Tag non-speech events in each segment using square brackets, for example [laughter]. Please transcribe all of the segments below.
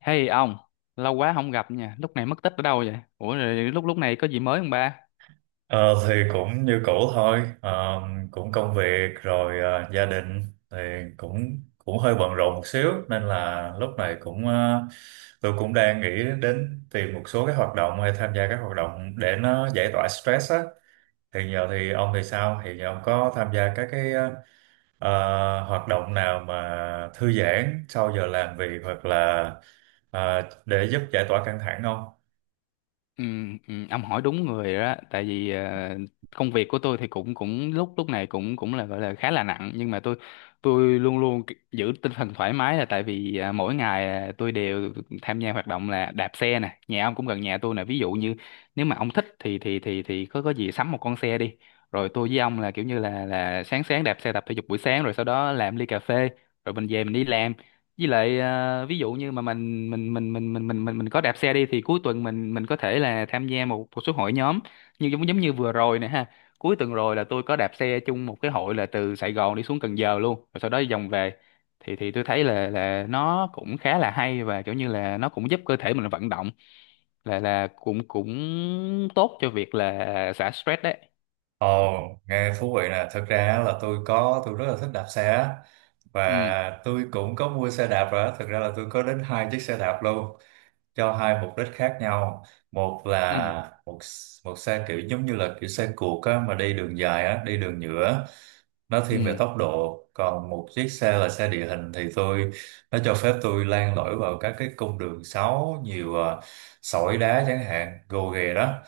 Hey ông, lâu quá không gặp nha, lúc này mất tích ở đâu vậy? Ủa rồi lúc lúc này có gì mới không ba? Ờ, thì cũng như cũ thôi. Ờ, Cũng công việc rồi, gia đình thì cũng cũng hơi bận rộn một xíu, nên là lúc này cũng, tôi cũng đang nghĩ đến tìm một số cái hoạt động hay tham gia các hoạt động để nó giải tỏa stress á. Thì giờ thì ông thì sao? Thì giờ ông có tham gia các cái, hoạt động nào mà thư giãn sau giờ làm việc, hoặc là để giúp giải tỏa căng thẳng không? Ừ, ông hỏi đúng người rồi đó, tại vì công việc của tôi thì cũng cũng lúc lúc này cũng cũng là gọi là khá là nặng nhưng mà tôi luôn luôn giữ tinh thần thoải mái là tại vì mỗi ngày tôi đều tham gia hoạt động là đạp xe nè, nhà ông cũng gần nhà tôi nè, ví dụ như nếu mà ông thích thì có gì sắm một con xe đi. Rồi tôi với ông là kiểu như là sáng sáng đạp xe tập thể dục buổi sáng rồi sau đó làm ly cà phê rồi mình về mình đi làm với lại ví dụ như mà mình có đạp xe đi thì cuối tuần mình có thể là tham gia một một số hội nhóm như giống giống như vừa rồi nè ha, cuối tuần rồi là tôi có đạp xe chung một cái hội là từ Sài Gòn đi xuống Cần Giờ luôn, rồi sau đó vòng về. Thì tôi thấy là nó cũng khá là hay và kiểu như là nó cũng giúp cơ thể mình vận động, là cũng cũng tốt cho việc là xả stress đấy. Ồ, nghe thú vị nè. Thật ra á là tôi có, tôi rất là thích đạp xe á. ừ Và tôi cũng có mua xe đạp rồi á. Thật ra là tôi có đến hai chiếc xe đạp luôn. Cho hai mục đích khác nhau. Một ừ là một một xe kiểu giống như là kiểu xe cuộc á, mà đi đường dài á, đi đường nhựa á. Nó thiên về ừ tốc độ. Còn một chiếc xe là xe địa hình, thì tôi, nó cho phép tôi len lỏi vào các cái cung đường xấu, nhiều sỏi đá chẳng hạn, gồ ghề đó.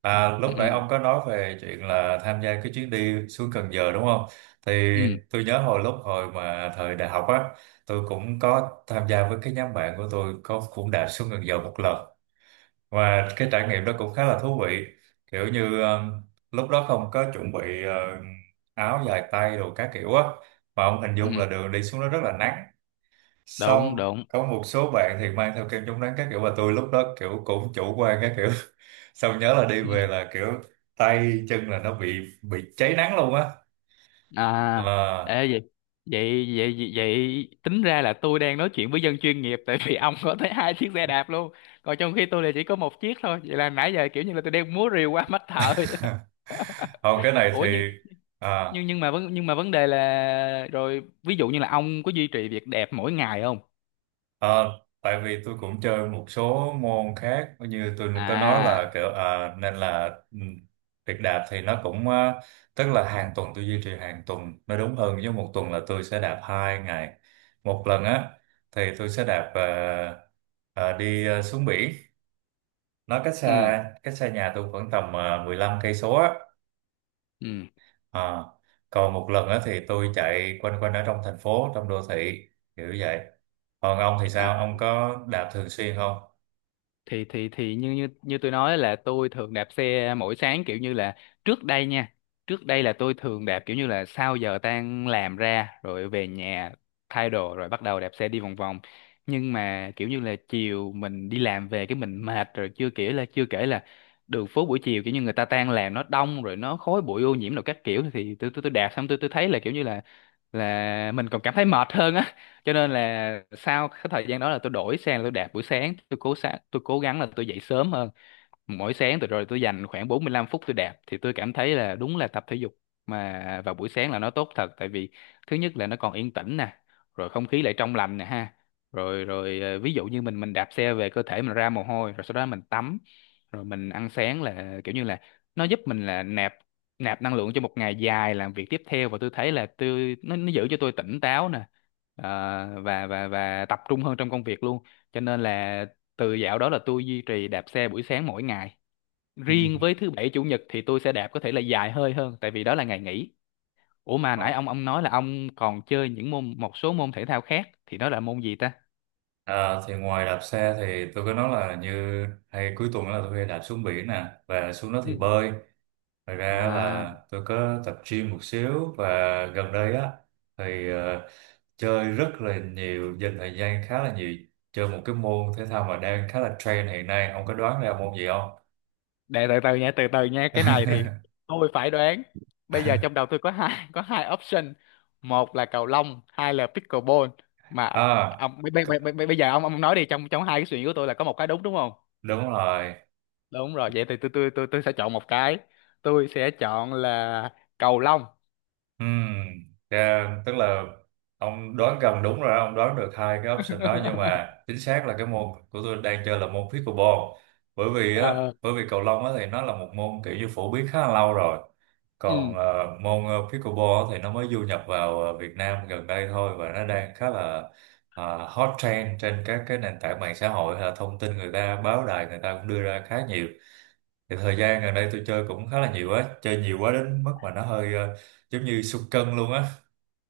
À, lúc ừ ừ nãy ông có nói về chuyện là tham gia cái chuyến đi xuống Cần Giờ đúng không? Thì ừ tôi nhớ hồi lúc hồi mà thời đại học á, tôi cũng có tham gia với cái nhóm bạn của tôi, có cũng đã xuống Cần Giờ một lần, và cái trải nghiệm đó cũng khá là thú vị. Kiểu như lúc đó không có chuẩn bị áo dài tay đồ các kiểu á, mà ông hình dung ừ, là đường đi xuống đó rất là nắng. Xong đúng đúng. có một số bạn thì mang theo kem chống nắng các kiểu, và tôi lúc đó kiểu cũng chủ quan các kiểu, xong nhớ là đi về [laughs] là kiểu tay chân là nó bị cháy nắng luôn á. À, Ờ. ê, vậy, vậy vậy vậy vậy tính ra là tôi đang nói chuyện với dân chuyên nghiệp tại vì ông có tới hai chiếc xe đạp luôn. Còn trong khi tôi là chỉ có một chiếc thôi. Vậy là nãy giờ kiểu như là tôi đang múa rìu qua [laughs] mắt thợ. Vậy đó. [laughs] Không, cái này Ủa nhưng thì à, nhưng mà vấn đề là rồi ví dụ như là ông có duy trì việc đẹp mỗi ngày không? à, tại vì tôi cũng chơi một số môn khác như tôi có nói là À, kiểu, nên là ừ, việc đạp thì nó cũng, tức là hàng tuần, tôi duy trì hàng tuần nó đúng hơn, với một tuần là tôi sẽ đạp 2 ngày một lần á, thì tôi sẽ đạp đi xuống biển, nó cách ừ, xa cách xa nhà tôi khoảng tầm 15 cây số. ừ. À, còn một lần á thì tôi chạy quanh quanh ở trong thành phố, trong đô thị, kiểu vậy. Còn ông thì à. sao? Ông có đạp thường xuyên không? Thì như như như tôi nói là tôi thường đạp xe mỗi sáng kiểu như là trước đây nha, trước đây là tôi thường đạp kiểu như là sau giờ tan làm ra rồi về nhà thay đồ rồi bắt đầu đạp xe đi vòng vòng, nhưng mà kiểu như là chiều mình đi làm về cái mình mệt rồi, chưa kể là đường phố buổi chiều kiểu như người ta tan làm nó đông rồi nó khói bụi ô nhiễm rồi các kiểu, thì tôi tôi đạp xong tôi thấy là kiểu như là mình còn cảm thấy mệt hơn á, cho nên là sau cái thời gian đó là tôi đổi sang là tôi đạp buổi sáng, tôi cố gắng là tôi dậy sớm hơn mỗi sáng, tôi dành khoảng 45 phút tôi đạp thì tôi cảm thấy là đúng là tập thể dục mà vào buổi sáng là nó tốt thật, tại vì thứ nhất là nó còn yên tĩnh nè, rồi không khí lại trong lành nè ha, rồi rồi ví dụ như mình đạp xe về cơ thể mình ra mồ hôi rồi sau đó mình tắm rồi mình ăn sáng, là kiểu như là nó giúp mình là nạp nạp năng lượng cho một ngày dài làm việc tiếp theo, và tôi thấy là nó giữ cho tôi tỉnh táo nè. Ờ, và và tập trung hơn trong công việc luôn, cho nên là từ dạo đó là tôi duy trì đạp xe buổi sáng mỗi ngày, Ừ. riêng với thứ bảy chủ nhật thì tôi sẽ đạp có thể là dài hơi hơn tại vì đó là ngày nghỉ. Ủa mà nãy Ờ. ông nói là ông còn chơi những môn một số môn thể thao khác thì đó là môn gì ta? À, thì ngoài đạp xe thì tôi có nói là, như hay cuối tuần là tôi hay đạp xuống biển nè, và xuống đó thì Ừ. bơi. Ngoài ra à, là tôi có tập gym một xíu, và gần đây á thì chơi rất là nhiều, dành thời gian khá là nhiều chơi một cái môn thể thao mà đang khá là trend hiện nay. Ông có đoán ra môn gì không? để từ từ nha, từ từ nha, cái này thì tôi phải đoán. Bây giờ [laughs] trong đầu tôi có hai option, một là cầu lông, hai là pickleball. Mà à, ông bây, bây, c- bây, bây bây giờ ông nói đi, trong trong hai cái suy nghĩ của tôi là có một cái đúng, đúng không? Đúng rồi. Đúng rồi. Vậy thì tôi sẽ chọn một cái, tôi sẽ chọn là cầu lông. Ừm, tức là ông đoán gần đúng rồi đó. Ông đoán được hai cái option đó, nhưng mà [laughs] chính xác là cái môn của tôi đang chơi là môn pickleball. bởi vì á Ờ, Bởi vì cầu lông á thì nó là một môn kiểu như phổ biến khá là lâu rồi, còn ừ. Môn pickleball á thì nó mới du nhập vào Việt Nam gần đây thôi, và nó đang khá là hot trend trên các cái nền tảng mạng xã hội, thông tin người ta, báo đài người ta cũng đưa ra khá nhiều. Thì thời gian gần đây tôi chơi cũng khá là nhiều á, chơi nhiều quá đến mức mà nó hơi giống như sụt cân luôn á.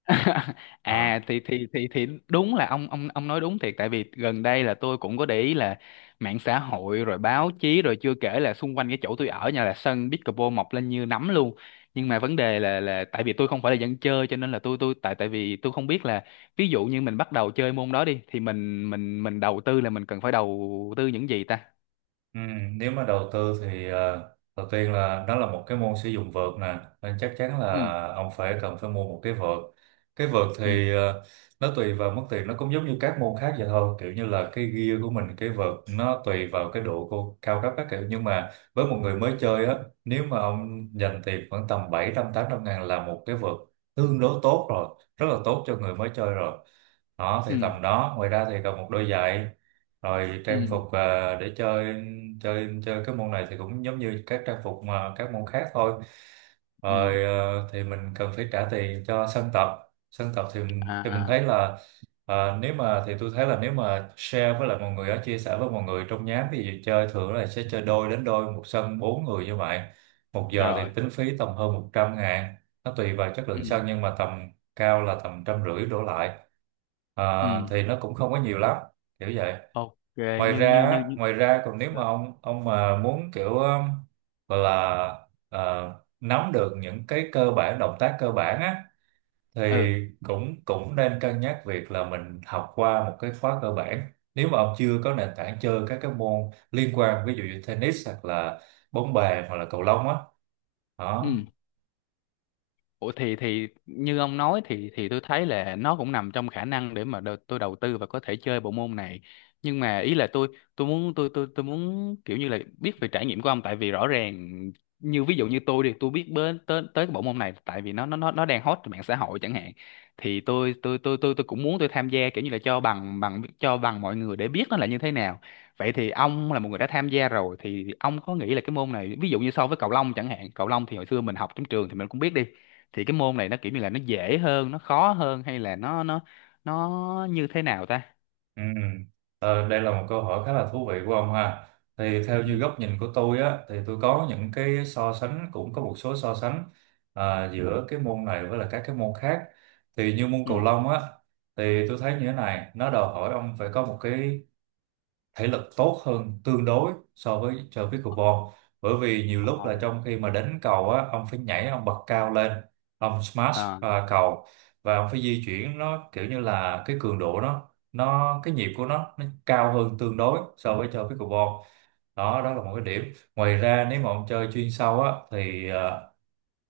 [laughs] à, Ờ. thì đúng là ông ông nói đúng thiệt, tại vì gần đây là tôi cũng có để ý là mạng xã hội rồi báo chí rồi chưa kể là xung quanh cái chỗ tôi ở nhà là sân pickleball mọc lên như nấm luôn. Nhưng mà vấn đề là tại vì tôi không phải là dân chơi cho nên là tôi tại tại vì tôi không biết là ví dụ như mình bắt đầu chơi môn đó đi thì mình mình đầu tư là mình cần phải đầu tư những gì ta? Ừ, nếu mà đầu tư thì đầu tiên là đó là một cái môn sử dụng vợt nè, nên chắc chắn Ừ là ông phải cần phải mua một cái vợt. Cái vợt ừ thì nó tùy vào mức tiền, nó cũng giống như các môn khác vậy thôi, kiểu như là cái gear của mình, cái vợt nó tùy vào cái độ cao cấp các kiểu, nhưng mà với một người mới chơi á, nếu mà ông dành tiền khoảng tầm bảy trăm tám trăm ngàn là một cái vợt tương đối tốt rồi, rất là tốt cho người mới chơi rồi. Đó thì ừ tầm đó, ngoài ra thì cần một đôi giày, rồi trang ừ phục để chơi, chơi cái môn này thì cũng giống như các trang phục mà các môn khác thôi. ừ Rồi thì mình cần phải trả tiền cho sân tập. Sân tập thì mình à thấy là, nếu mà, thì tôi thấy là, nếu mà share với lại mọi người á, chia sẻ với mọi người trong nhóm, ví dụ chơi thường là sẽ chơi đôi, đến đôi một sân bốn người như vậy, một giờ thì rồi tính phí tầm hơn 100 ngàn, nó tùy vào chất lượng ừ sân, nhưng mà tầm cao là tầm trăm rưỡi đổ lại. Ờ, ừ thì nó cũng không có nhiều lắm, kiểu vậy. ok Ngoài như ra á, như. ngoài ra còn, nếu mà Ừ ông mà muốn kiểu, gọi là ờ, nắm được những cái cơ bản, động tác cơ bản á, Ừ. thì cũng cũng nên cân nhắc việc là mình học qua một cái khóa cơ bản, nếu mà ông chưa có nền tảng chơi các cái môn liên quan, ví dụ như tennis hoặc là bóng bàn hoặc là cầu lông á. Đó. ừ Ủa thì như ông nói thì tôi thấy là nó cũng nằm trong khả năng để mà tôi đầu tư và có thể chơi bộ môn này. Nhưng mà ý là tôi muốn tôi muốn kiểu như là biết về trải nghiệm của ông, tại vì rõ ràng như ví dụ như tôi đi, tôi biết đến tới tới cái bộ môn này tại vì nó đang hot trên mạng xã hội chẳng hạn. Thì tôi cũng muốn tôi tham gia kiểu như là cho bằng bằng cho bằng mọi người để biết nó là như thế nào. Vậy thì ông là một người đã tham gia rồi thì ông có nghĩ là cái môn này ví dụ như so với cầu lông chẳng hạn, cầu lông thì hồi xưa mình học trong trường thì mình cũng biết đi, thì cái môn này nó kiểu như là nó dễ hơn, nó khó hơn, hay là nó nó như thế nào ta? Ừ. Ờ, đây là một câu hỏi khá là thú vị của ông ha. Thì theo Ừ như góc nhìn của tôi á, thì tôi có những cái so sánh, cũng có một số so sánh giữa cái môn này với là các cái môn khác. Thì như môn cầu ừ lông á, thì tôi thấy như thế này, nó đòi hỏi ông phải có một cái thể lực tốt hơn tương đối so với chơi pickleball, bởi vì nhiều lúc ờ, là trong khi mà đánh cầu á, ông phải nhảy, ông bật cao lên, ông smash ờ, cầu, và ông phải di chuyển, nó kiểu như là cái cường độ nó cái nhịp của nó cao hơn tương đối so với chơi pickleball. Đó, đó là một cái điểm. Ngoài ra nếu mà ông chơi chuyên sâu á thì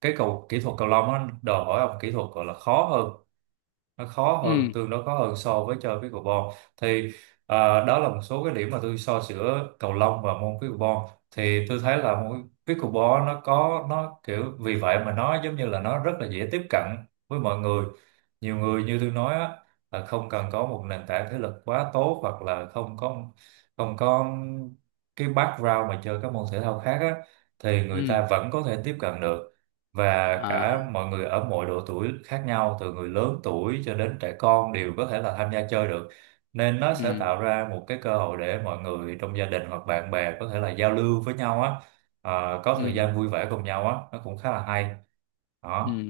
cái cầu, kỹ thuật cầu lông á đòi hỏi ông kỹ thuật, gọi là khó hơn, nó khó hơn, ừ tương đối khó hơn so với chơi pickleball. Thì đó là một số cái điểm mà tôi so giữa cầu lông và môn pickleball. Thì tôi thấy là môn pickleball nó có, nó kiểu, vì vậy mà nó giống như là nó rất là dễ tiếp cận với mọi người. Nhiều người, như tôi nói á, là không cần có một nền tảng thể lực quá tốt, hoặc là không có, không có cái background mà chơi các môn thể thao khác á, thì người ừ ta vẫn có thể tiếp cận được, và à, cả mọi người ở mọi độ tuổi khác nhau, từ người lớn tuổi cho đến trẻ con đều có thể là tham gia chơi được, nên nó sẽ ừ tạo ra một cái cơ hội để mọi người trong gia đình hoặc bạn bè có thể là giao lưu với nhau á, có ừ thời gian vui vẻ cùng nhau á, nó cũng khá là hay. Ừ, Đó.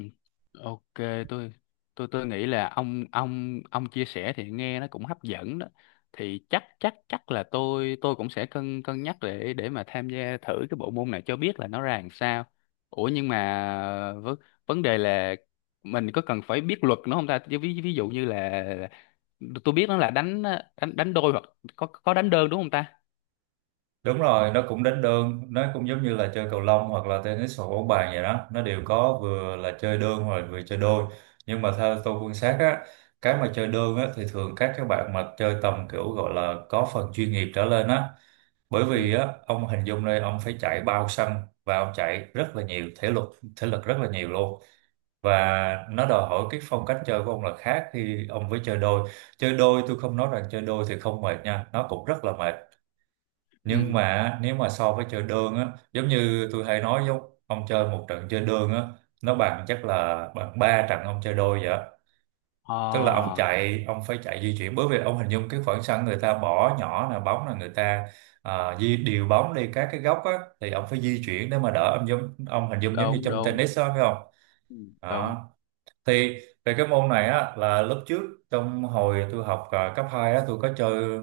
ok, tôi tôi tôi nghĩ là ông ông chia sẻ thì nghe nó cũng hấp dẫn đó, thì chắc chắc chắc là tôi cũng sẽ cân cân nhắc để mà tham gia thử cái bộ môn này cho biết là nó ra làm sao. Ủa nhưng mà vấn vấn đề là mình có cần phải biết luật nữa không ta, ví ví dụ như là tôi biết nó là đánh đánh đánh đôi hoặc có đánh đơn đúng không ta? Đúng rồi, nó cũng đánh đơn, nó cũng giống như là chơi cầu lông hoặc là tennis hoặc bóng bàn vậy đó, nó đều có vừa là chơi đơn hoặc là vừa chơi đôi. Nhưng mà theo tôi quan sát á, cái mà chơi đơn á thì thường các bạn mà chơi tầm kiểu, gọi là có phần chuyên nghiệp trở lên á, bởi Ừ vì á ông hình dung đây, ông phải chạy bao sân, và ông chạy rất là nhiều thể lực, thể lực rất là nhiều luôn, và nó đòi hỏi cái phong cách chơi của ông là khác khi ông với chơi đôi. Chơi đôi, tôi không nói rằng chơi đôi thì không mệt nha, nó cũng rất là mệt, ừ nhưng mà nếu mà so với chơi đơn á, giống như tôi hay nói, giống ông chơi một trận chơi đơn á, nó bằng, chắc là bằng ba trận ông chơi đôi vậy. Tức là ông ờ chạy, ông phải chạy di chuyển, bởi vì ông hình dung cái khoảng sân người ta bỏ nhỏ là bóng, là người ta di điều bóng đi các cái góc á, thì ông phải di chuyển để mà đỡ, ông giống, ông hình dung giống như đúng trong đúng tennis đó phải không? Ừ. đúng Đó. Thì về cái môn này á là lúc trước, trong hồi tôi học cấp 2 á,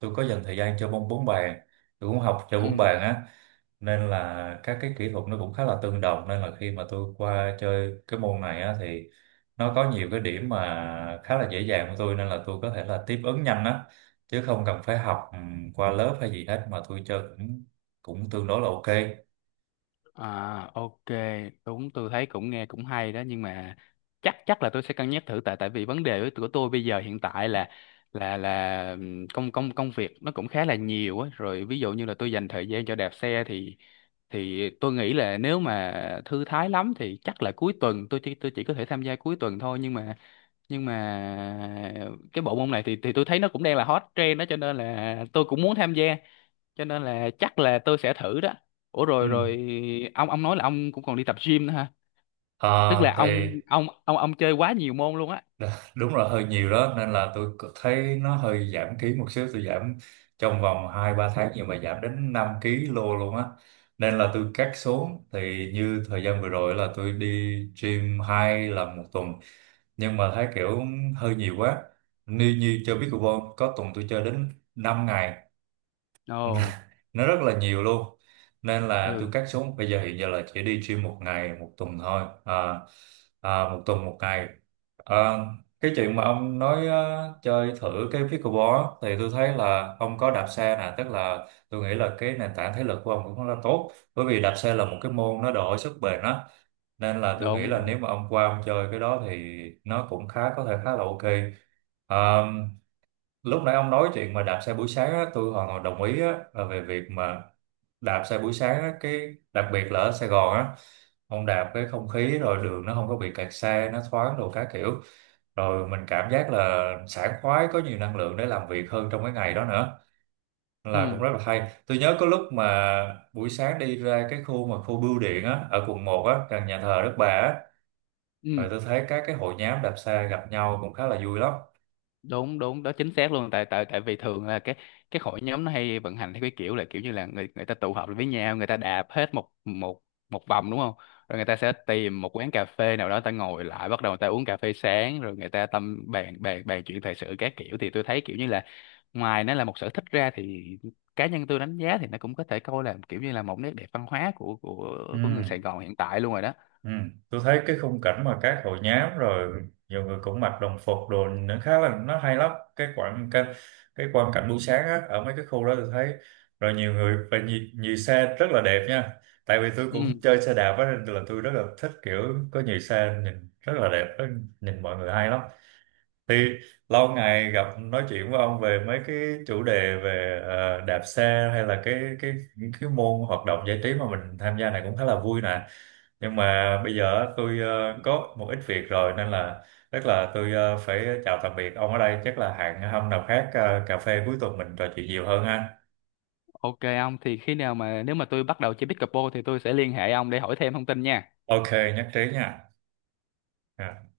tôi có dành thời gian chơi môn bóng bàn, tôi cũng học chơi bóng ừ bàn á, nên là các cái kỹ thuật nó cũng khá là tương đồng, nên là khi mà tôi qua chơi cái môn này á, thì nó có nhiều cái điểm mà khá là dễ dàng của tôi, nên là tôi có thể là tiếp ứng nhanh á, chứ không cần phải học qua lớp hay gì hết mà tôi chơi cũng cũng tương đối là ok. À ok, đúng, tôi thấy cũng nghe cũng hay đó, nhưng mà chắc chắc là tôi sẽ cân nhắc thử, tại tại vì vấn đề của tôi bây giờ hiện tại là là công công công việc nó cũng khá là nhiều á, rồi ví dụ như là tôi dành thời gian cho đạp xe thì tôi nghĩ là nếu mà thư thái lắm thì chắc là cuối tuần, tôi chỉ có thể tham gia cuối tuần thôi, nhưng mà cái bộ môn này thì tôi thấy nó cũng đang là hot trend đó cho nên là tôi cũng muốn tham gia, cho nên là chắc là tôi sẽ thử đó. Ủa Ừ. rồi rồi ông nói là ông cũng còn đi tập gym nữa ha, tức Ờ, là thì ông ông chơi quá nhiều môn luôn á. Đó, đúng là hơi nhiều đó, nên là thấy nó hơi giảm ký một xíu, tôi giảm trong vòng 2 3 tháng nhưng mà giảm đến 5 ký lô luôn á, nên là tôi cắt xuống. Thì như thời gian vừa rồi là tôi đi gym 2 lần 1 tuần nhưng mà thấy kiểu hơi nhiều quá. Như như chơi pickleball có tuần tôi chơi đến 5 ngày, Ồ [laughs] nó rất là nhiều luôn, nên là tôi ừ cắt xuống bây giờ, hiện giờ là chỉ đi gym 1 ngày 1 tuần thôi à, à, 1 tuần 1 ngày à, cái chuyện mà ông nói chơi thử cái pickleball á, thì tôi thấy là ông có đạp xe nè, tức là tôi nghĩ là cái nền tảng thể lực của ông cũng rất là tốt, bởi vì đạp xe là một cái môn nó đòi hỏi sức bền á, nên là tôi nghĩ đúng là nếu đúng mà ông qua ông chơi cái đó thì nó cũng khá, có thể khá là ok. À, lúc nãy ông nói chuyện mà đạp xe buổi sáng á, tôi hoàn toàn đồng ý á, là về việc mà đạp xe buổi sáng á, cái đặc biệt là ở Sài Gòn á, ông đạp cái không khí rồi đường nó không có bị kẹt xe, nó thoáng đồ các kiểu, rồi mình cảm giác là sảng khoái, có nhiều năng lượng để làm việc hơn trong cái ngày đó nữa. Nên là ừ cũng rất là hay. Tôi nhớ có lúc mà buổi sáng đi ra cái khu mà khu bưu điện á, ở quận 1 á, gần nhà thờ Đức Bà á, ừ rồi tôi thấy các cái hội nhóm đạp xe gặp nhau cũng khá là vui lắm. Đúng đúng đó, chính xác luôn, tại tại tại vì thường là cái hội nhóm nó hay vận hành theo cái kiểu là kiểu như là người người ta tụ họp lại với nhau, người ta đạp hết một một một vòng đúng không, rồi người ta sẽ tìm một quán cà phê nào đó, người ta ngồi lại bắt đầu người ta uống cà phê sáng, rồi người ta tâm bàn bàn bàn chuyện thời sự các kiểu, thì tôi thấy kiểu như là ngoài nó là một sở thích ra thì cá nhân tôi đánh giá thì nó cũng có thể coi là kiểu như là một nét đẹp văn hóa của Ừ. của người Sài Gòn hiện tại luôn rồi đó. Ừ. Tôi thấy cái khung cảnh mà các hội nhóm, rồi nhiều người cũng mặc đồng phục đồ, nó khá là, nó hay lắm. cái quãng cái, cái quang cảnh buổi sáng á, ở mấy cái khu đó tôi thấy rồi nhiều người và nhiều xe rất là đẹp nha, tại vì tôi cũng Ừ chơi xe đạp á, nên là tôi rất là thích kiểu có nhiều xe nhìn rất là đẹp á, nhìn mọi người hay lắm. Thì lâu ngày gặp nói chuyện với ông về mấy cái chủ đề về đạp xe hay là cái cái môn hoạt động giải trí mà mình tham gia này cũng khá là vui nè. Nhưng mà bây giờ tôi có một ít việc rồi, nên là chắc là tôi phải chào tạm biệt ông ở đây, chắc là hẹn hôm nào khác cà phê cuối tuần mình trò chuyện nhiều hơn ha. ok, ông thì khi nào mà nếu mà tôi bắt đầu chơi pickleball thì tôi sẽ liên hệ ông để hỏi thêm thông tin nha. Ok, nhất trí nha. Dạ.